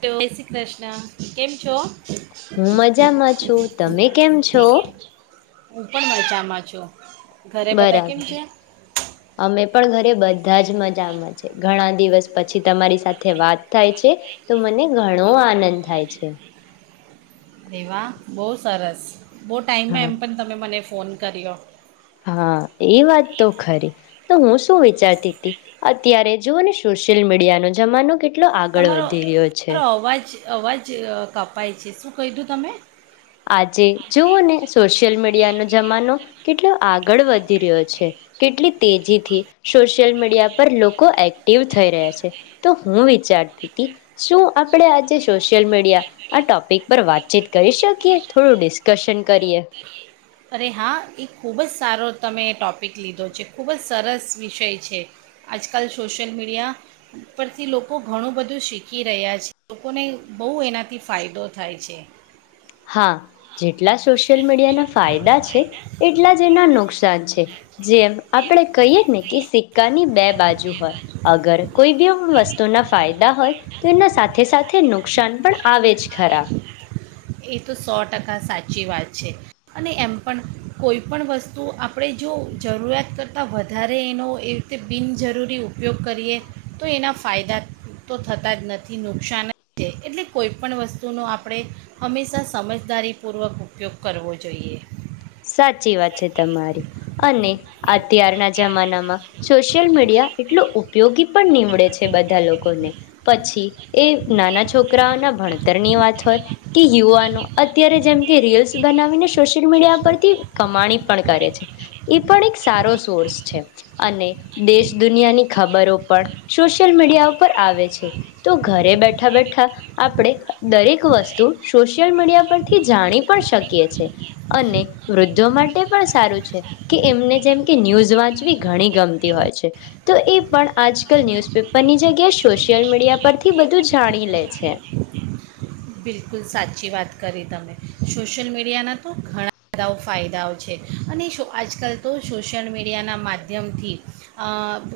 જય શ્રી કૃષ્ણ કેમ છો? હું મજામાં છું તમે કેમ [inaudible] છો હું પણ મજામાં છું. ઘરે બધા કેમ બરાબર, છે અમે પણ બઘ બધા જ મજામાં છે ઘણા દિવસ પછી તમારી સાથે વાત થાય છે, તો મને ઘણો આનંદ થાય છે. એવા બહુ સરસ. બહુ ટાઈમમાં હા એમ પણ તમે મને ફોન કર્યો હા એ વાત તો ખરી તો હું શું વિચારતી હતી અત્યારે જુઓ ને સોશિયલ મીડિયાનો જમાનો કેટલો આગળ તમારો વધી રહ્યો છે તમારો અવાજ અવાજ કાપ અપાય છે શું કહીધું તમે આજે જોવઓ ને સોશિયલ મીડિયાનો જમાનો કેટલો આગળ વધી રહ્યો છે કેટલી તેજીથી સોશિયલ મીડિયા પર લોકો એક્ટિવ થઈ રહ્યા છે તો હું વિચારતી હતી શું આપણે આજે સોશિયલ મીડિયા આ ટોપિક પર વાતચીત કરી શકીએ થોડું ડિસ્કશન કરીએ અરે હા એ ખૂબ જ સારો તમે ટોપિક લીધો છે ખૂબ જ સરસ વિષય છે આજકાલ સોશયલ મીડિયા પરથી લોકો ઘણું બધું શીખી રહ્યા છે લોકોને બહુ એનાથી ફાયદો થાય છે હા જે જેટલા સોશિયલ મીડિયા ના ફાયદા છે એટલા જ એના નુકશા ન છે જેમ આપડે કહીએ ને કે સિક્કાની બે બાજુ હોય અગર કોઈ બ વસ્તુના ફાયદા હોય તો એના સાથે સાથે નુકસાન પણ આવે જ ખરા એ તો સો ટકા સાચી વાત છે અને એમ પણ કોઈ પણ વસ્તુ આપણે જો જરૂરિયાત કરતાં વધારે એનો એ રીતે બિનજરૂરી ઉપયોગ કરીએ તો એના ફાયદા તો થતા જ નથી નુકસાન જ છે એટલે કોઈ પણ વસ્તુનો આપણે હંમેશાં સમજદારીપૂર્વક ઉપયોગ કરવો જોઈએ સાચી વાત છે તમારી અને અત્યારના જમાનામાં સોશિયલ મીડ મીડિયા એટલો ઉપયોગી પણ નીમડે છે બધા લોકોને પછી એ નાના છોકરાઓના ભણતરની વાત હોય કે યુવાનો અત્યારે જેમ કે રીલ્સ બનાવીને સોશિયલ મીડિયા કમાણી પણ કરે છે એ પણ એક સારો સોર્સ છે અને દેશ દુનિયાની ખબરો પણ સોશિયલ મીડિયા ઉપર આવે છે તો ઘરે બેઠા બેઠા આપણે દરેક વસ્તુ સોશિયલ મીડિયા પરથી જાણી પણ શકીએ છે અને વૃદ્ધો માટે પણ સારું છે કે એમને જેમ કે ન્યૂઝ વાંચવી ઘણી ગમતી હોય છે તો એ પણ આજ કલ ન્યૂઝપેપરની જગ્યા સોશિયલ મીડિયા પરથી બધું જાણી લે છે બિલકુલ સાચી વાત કરી તમે સોશિયલ મીડિયાના તો ઘણા બધા ફાયદાઓ છે અને આજકાલ તો સોશિયલ મીડિયાના માધ્યમથી અ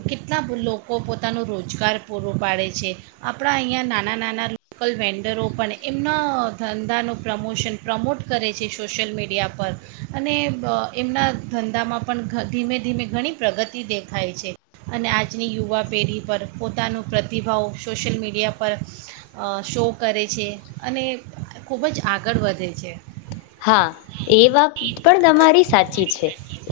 કેટલા લોકો પોતાનું રોજગાર પૂરો પાડે છે આપણાં અહીંયા નાના નાના લોકલ વેન્ડરો પણ એમના ધંધાનું પ્રમોશન પ્રમોટ કરે છે સોશિયલ મીડિયા પર અને બ એમના ધંધામાં પણ ધીમે ધીમે ઘણી પ્રગતિ દેખાય છે અને આજની યુવા પેઢી પર પોતાનો પ્રતિભાવ સોશિયલ મીડિયા પર અ શો કરે છે અને ખૂબ જ આગળ વધે છે હા એ વાત પણ તમારી સાચી છે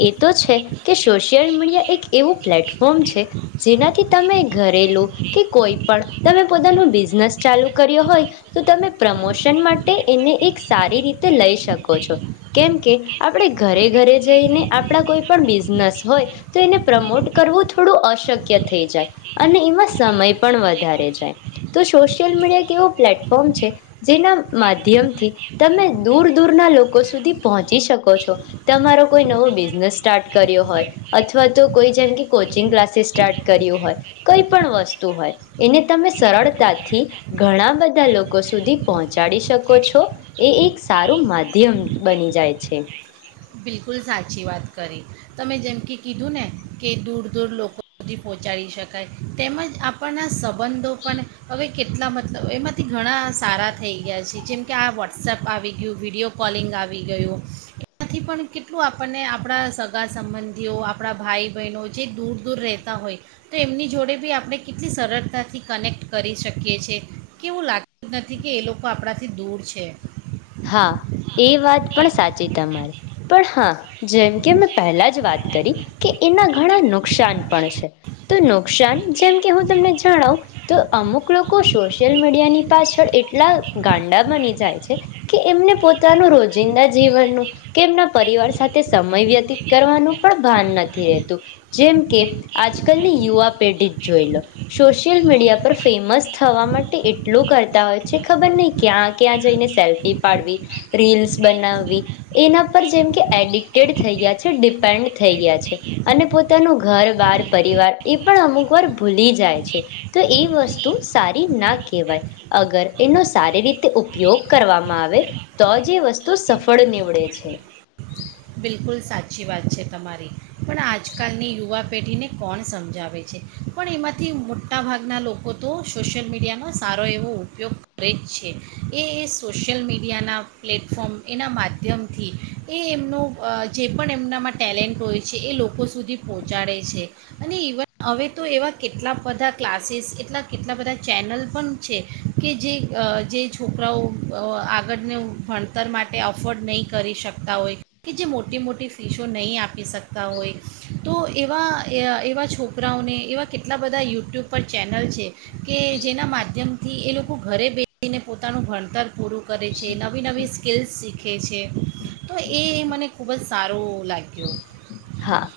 એ તો છે કે સોશિયલ મીડિયા એક એવું પ્લેટફોમ ફોમ છે જેનાથી તમે ઘરેલું કે કોઈ પણ તમે પોતાનું બિઝનેસ ચાલુ કર્યો હોય તો તમે પ્રમોશન માટે એને એક સારી રીતે લઈ શકો છો કેમકે આપણે ઘરે ઘરે જઈને આપણા કોઈ પણ બિઝનેસ હોય તો એને પ્રમોટ કરવું થોડું અશક્ય થઈ જાય અને એમાં સમય પણ વધારે જાય તો સોશિયલ મીડિયા એક એવો પ્લેટફોર્મ છે જેના માધ્યમથી તમે દૂર દૂરના લોકો સુધી પહોંચી શકો છો તમારો કોઈ નવો બિઝનેસ સ્ટાર્ટ કર્યો હોય અથવા તો કોઈ જેમ કે કોચિંગ ક્લાસીસ સ્ટાર્ટ કર્યું હોય કઈ પણ વસ્તુ હોય એને તમે સરળતાથી ઘણા બધા લોકો સુધી સારું માધ્યમ બની જાય છે બિલકુલ સાચી વાત કરી તમે જેમ કે કીધું ને કે દૂર દૂર લોકો સુધી પહોંચાડી શકાય તેમજ આપણના સંબંધો પણ હવે કેટલા મતલબ એમાંથી ઘણા સારા થઈ ગયા છે જેમકે આ વોટ્સએપ આવી ગયું વિડીયો કોલિંગ આવી ગયું એમાંથી પણ કેટલું આપણને આપણા સગા સંબંધીઓ આપણા ભાઈ બહેનો જે દૂર દૂર રહેતા હોય તો એમની જોડે બી આપણે કેટલી સરળતાથી કનેક્ટ કરી શકીએ છે કે એવું લાગતું જ નથી કે એ લોકો આપણાથી દૂર છે હા એ વાત પણ સાચી તમારી પણ હા જેમ કે મેં પહેલા જ વાત કરી કે એના ઘણા નુકસાન પણ છે તો નુકસાન જેમ કે હું તમને જણાવ તો અમુક લોકો સોશિયલ મીડિયાની પાછળ એટલા ગાંડા બની જાય છે કે એમને પોતાનું રોજિંદા જીવનનું કે એમના પરિવાર સાથે સમય વ્યતીત કરવાનું પણ ભાન નથી રહેતું જેમ કે આજકાલની યુવા પેઢી જોઈ લો સોશિયલ મીડિયા પર ફેમસ થવા માટે એટલું કરતા હોય છે ખબર નહી ક્યાં ક્યાં જઈને સેલ્ફી પાડવી રીલ્સ બનાવવી એના પર જેમ કે એડિક્ટેડ થઈ ગયા છે ડિપેન્ડ થઈ ગયા છે અને પોતાનું ઘર બાર પરિવાર એ પણ અમુક વાર ભૂલી જાય છે તો એ વસ્તુ સારી ના કહેવાય અગર એનો સારી રીતે ઉપયોગ કરવામાં આવે તો જ વસ્તુ સફળ નીવડે છે બિલકુલ સાચી વાત છે તમારી પણ આજકાલની યુવાક પેઢીને કોણ સમજાવે છે પણ એમાંથી મોટા ભાગના લોકો તો સોશિયલ મીડિયાનો સારો એવો ઉપયોગ કરે જ છે એ એ સોશિ્યલ મીડિયાના પ્લેટફોર્મ એના માધ્યમથી એ એમનો અ જે પણ એમનામાં ટેલેન્ટ હોય છે એ લોકો સુધી પહોંચાડે છે અને ઇવન હવે તો એવા કેટલા બધા ક્લાસીસ એટલા કેટલા બધા ચેનલ પણ છે કે જે છોકરાઓ અ આગળને ભણતર માટે અફોર્ડ નહીં કરી શકતા હોય કે જે મોટી મોટી ફીશો નહીં આપી શકતા હોય તો એવા એવા છોકરાઓને એવા કેટલા બધા યુટ્યુબ પર ચેનલ છે કે જેના માધ્યમથી એ લોકો ઘરે બેસીને પોતાનું ભણતર પૂરું કરે છે નવી નવી સ્કલ્સ શીખે છે તો એ મને ખૂબ જ સારો લાગ્યો હા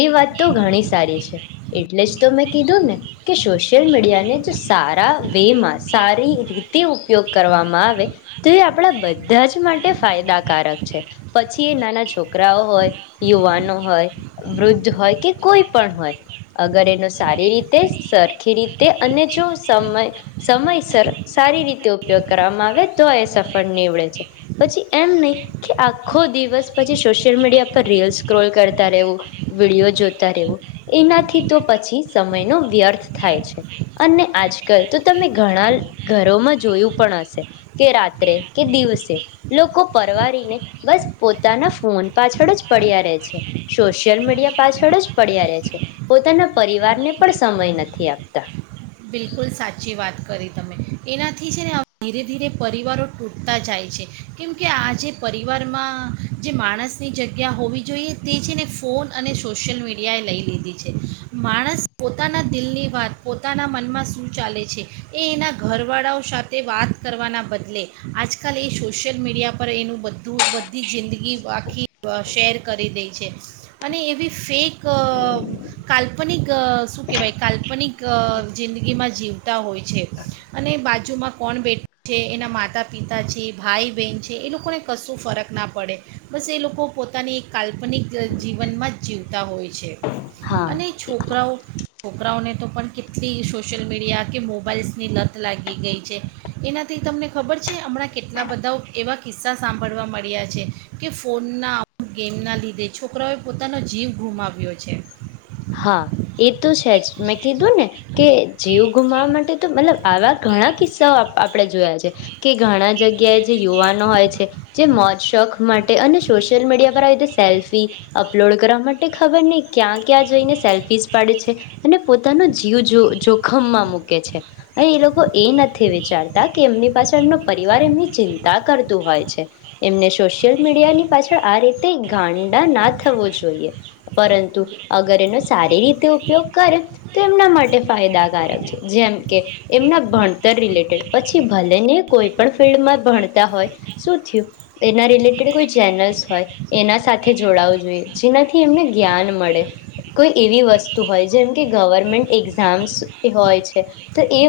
એ વાત તો ઘણી સારી છે એટલે જ તો મેં કીધું ને કે સોશિયલ મીડિયાને જો સારા વે માં સારી રીતે ઉપયોગ કરવામાં આવે તો એ આપણા બધા ધાજ માટે ફાયદાકારક છે પછી એ નાના છોકરાઓ હોય યુવાનો વૃદ્ધ હોય કે કોઈ પણ હોય અગર એનો સારી રીતે સરખી રીતે અને જો સમય સમયસર સારી રીતે ઉપયોગ કરવામાં આવે તો એ સફળ નીવડે છે પછી એમ નહી કે આખો દિવસ પછી સોશિયલ મીડિયા પર રીલ સ્ક્રોલ કરતા જોતા રેવું વિડીયો જોતા રહેવું એનાથી તો પછી સમય ન વ્યર્થ થાય છે અને આજકાલ તો તમે ઘણા ઘરોમાં જોયું પણ હશે કે રાત્રે કે દિવસે લોકો પરવારીને બસ પોતાના ફોન પાછળ જ પડ્યા રહે છે સોશિયલ મીડિયા પાછળ જ પડ્યા રહે છે પોતાના પરિવારને પણ સમય નથી આપતા બિલકુલ સાચી વાત કરી તમે એનાથી છે ને ધીરે ધીરે પરિવારો તૂટતા જાય છે કેમકે આ જે પરિવારમાં જે માણસની જગ્યા હોવી જોઈએ તે છે ને ફોન અને સોશિયલ મીડિયાએ લઈ લીધી છે માણસ પોતાના દિલની વાત પો પોતાના મનમાં શું ચાલે છે એ એના ઘરવાળાઓ સાથે વાત કરવાના બદલે આજકાલ એ સોશિયલ મીડિયા પર એનું બધું બધી જિંદગી આખી શેર કરી દે છે અને એવી ફેક અ કાલ્પનિક અ શું કહેવાય કાલ્પનિક જિંદગીમાં જીવતા હોય છે અને બાજુમાં કોણ બેઠા છે એના માતા પિતા છે ભાઈ બહેન છે એ લોકોને કશું ફરક ના પડે બસ એ લોકો પોતાની કાલ્પનિક જીવનમાં જ જીવતા હોય છે હા અને છોકરાઓ છોકરાઓને તો પણ કેટલી સોશિયલ મીડિયા કે મોબાઈલ્સની લત લાગી ગઈ છે એનાથી તમને ખબર છે હમણાં કેટલા બધા એવા કિસ્સા સાંભળવા મળ્યા છે કે ફોનના ગેમના લીધે છોકરાઓએ પોતાનો જીવ ગુમાવ્યો છે હા એ તો છે જ મેં કીધું ને કે જીવ ગુમાવા માટે તો મતલબ આવા ઘણા કિસ્સાઓ આપણે જોયા છે કે ઘણા જગ્યાએ જે યુવાનો હોય છે જે મોત શોખ માટે અને સોશિયલ મીડિયા પર આવી રીતે સેલ્ફી અપલોડ કરવા માટે ખબર નહી ક્યાં ક્યાં જાયને સેલ્ફી પાડે છે અને પોતાનો જીવ જો જોખમમાં મૂકે છે અ એ લોકો એ નથી વિચારતા કે એમની પાછળ એમનો પરિવાર એમની ચિંતા કરતું હોય છે એમને સોશિયલ મીડિયાની પાછળ આ રીતે ગાંડા ના થવો જોઈએ પરંતુ અગર એનો સારી રીતે ઉપયોગ કરે તો એમના માટે ફાયદાકારક છે જેમ કે એમના ભણતર રિલેટેડ પછી ભલે ને કોઈ પણ ફિલ્ડમાં ભણતા હોય શું થયું એના રિલેટેડ કોઈ ચેનલ્સ હોય એના સાથે જોડાવું જોઈએ જેનાથી એમને જ્ઞાન મળે કોઈ એવી વસ્તુ હોય જેમ કે ગવર્મેન્ટ એક્ઝામ્સ હોય છે તો એ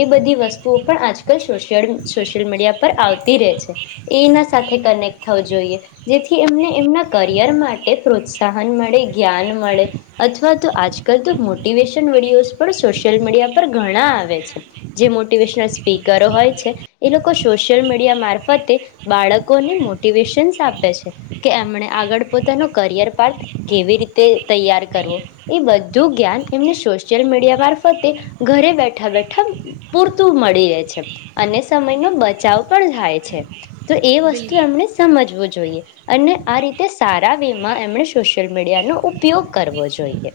એ બધી વસ્તુઓ પણ આજકાલ સોય સોશિયલ મીડિયા પર આવતી રહે છે એના સાથે કનેક્ટ થવું જોઈએ જેથી એમને એમના કરિયર માટે પ્રોત્સાહન મળે જ્ઞાન મળે અથવા તો આજકાલ તો મોટિવેશન વિડયોસ પણ સોશિયલ મીડિયા પર ઘણા આવે છે જે મોટિવેશનલ સ્પીકરો હોય છે એ લોકો સોશિયલ મીડિયા મારફતે બાળકોને મોટિવેશન્સ આપે છે કે એમને આગળ પોતાનો કરિયર પાર્થ કેવી રીતે તે તૈયાર કરવો એ બધું જ્ઞાન એમને સોશિયલ મીડિયા મારફતે ઘરે બેઠા બેઠા પૂરતું મળી રહે છે અને સમયનો બચાવ પણ થાય છે તો એ બિલકુલ વસ્તુ એમણે સમજવું જોઈએ જોયે અને આ રીતે સારા વેમાં એમણે સોશિયલ મીડિયાનો ઉપયોગ કરવો જોઈએ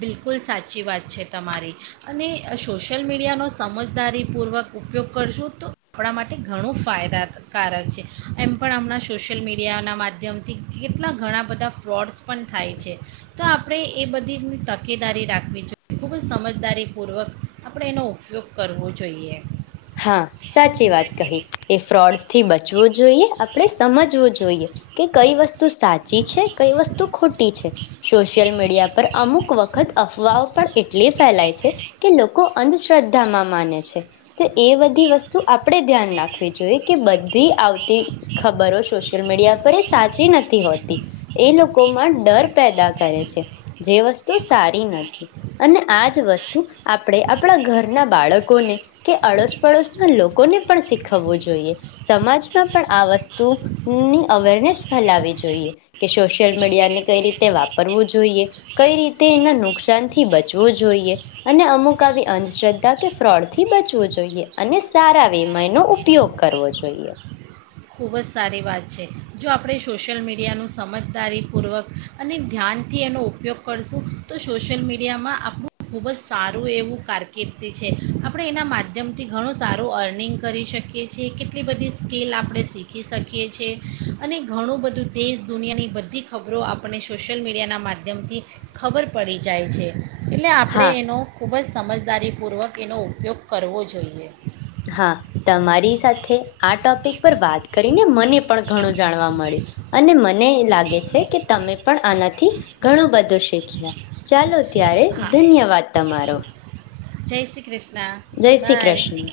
બિલકુલ સાચી વાત છે તમારી અને સોશિયલ મીડિયાનો સમજદારીપૂર્વક ઉપયોગ કરશું તો આપણા માટે ઘણું ફાયદાકારક છે એમ પણ હમણાં સોશિયલ મીડિયાના માધ્યમથી કેટલા ઘણા બધા ફ્રોડ્સ પણ થાય છે તો આપણે એ બધી તકેદારી રાખવી જોઈએ ખૂબ જ સમજદારીપૂર્વક આપણે એનો ઉપયોગ કરવો જોઈએ હા સાચી વાત કહી એ ફ્રોડ થી બ જોઈએ આપણે સમજવું જોઈએ કે કઈ વસ્તુ સાચી છે કઈ વસ્તુ ખોટી છે સોશિયલ મીડિયા પર અમુક વખત અફવાઓ પણ એટલી ફેલાય છે કે લોકો અંધશ્રદ્ધામાં માને છે. તો એ બધી વસ્તુ આપણેે ધ્યાન રાખવી જોઈએ કે બધી આવતી ખબરો સોશિયલ મીડિયા પર એ સાચી નથી હોતી એ લોકોમાં ડર પેદા કરે છે જે વસ્તુ સારી નથી અને આજ વસ્તુ આપણે આપણા ઘરના બાળકોને. કે અડોશપડોશના લોકોને પણ શીખવવું જોઈએ સમાજમાં પણ આ વસ્તુની અવેરનેસ ફેલાવી જોઈએ કે સોશિયલ મીડિયાને કઈ રીતે વાપરવું જોઈએ કઈ રીતે એના નુકસાનથી બચવું જોઈએ અને અમુક આવી અંધશ્રદ્ધા કે ફ્રોડથી બચ. જોઈએ અને સારા વેમા એનો ઉપયોગ કરવો જોઈએ. ખૂબ જ સારી વાત છે જો આપણે સોશિયલ મીડિયાનું સમજદારીપૂર્વક અને ધ્યાનથી એનો ઉપયોગ કરશું તો સોશિયલ મીડિયામાં આપણું ખૂબ જ સારું એવું કારકિર્દી છે આપણે એના માધ્યમથી ઘણું સારું અર્નિંગ કરી શકીએ છીએ કેટલી બધી સ્કીલ આપણે. શીખી શકીએ છીએ અને ઘણું બધું દેશ દુનિયાની બધી ખબરો આપણને સોશિયલ મીડિયાના માધ્યમથી ખબર પડી જાય છે. એટલે આપણે હા એનો ખૂબ જ સમજ. દારીપૂર્વક એનો ઉપયોગ કરવો જોઈએ. હા તમારી સાથે આ ટોપિક પર વાત કરીને મને. પણ ઘણું જાણવા મળ્યું. અને મને. મને એ લાગે છે કે તમે. પણ આનાથી ઘણું બધું શીખ્યા. ચાલો ત્યારે હા ધન્યવાદ તમારો. જય શ્રી કૃષ્ણ. જય શ્રી બાય કૃષ્ણ.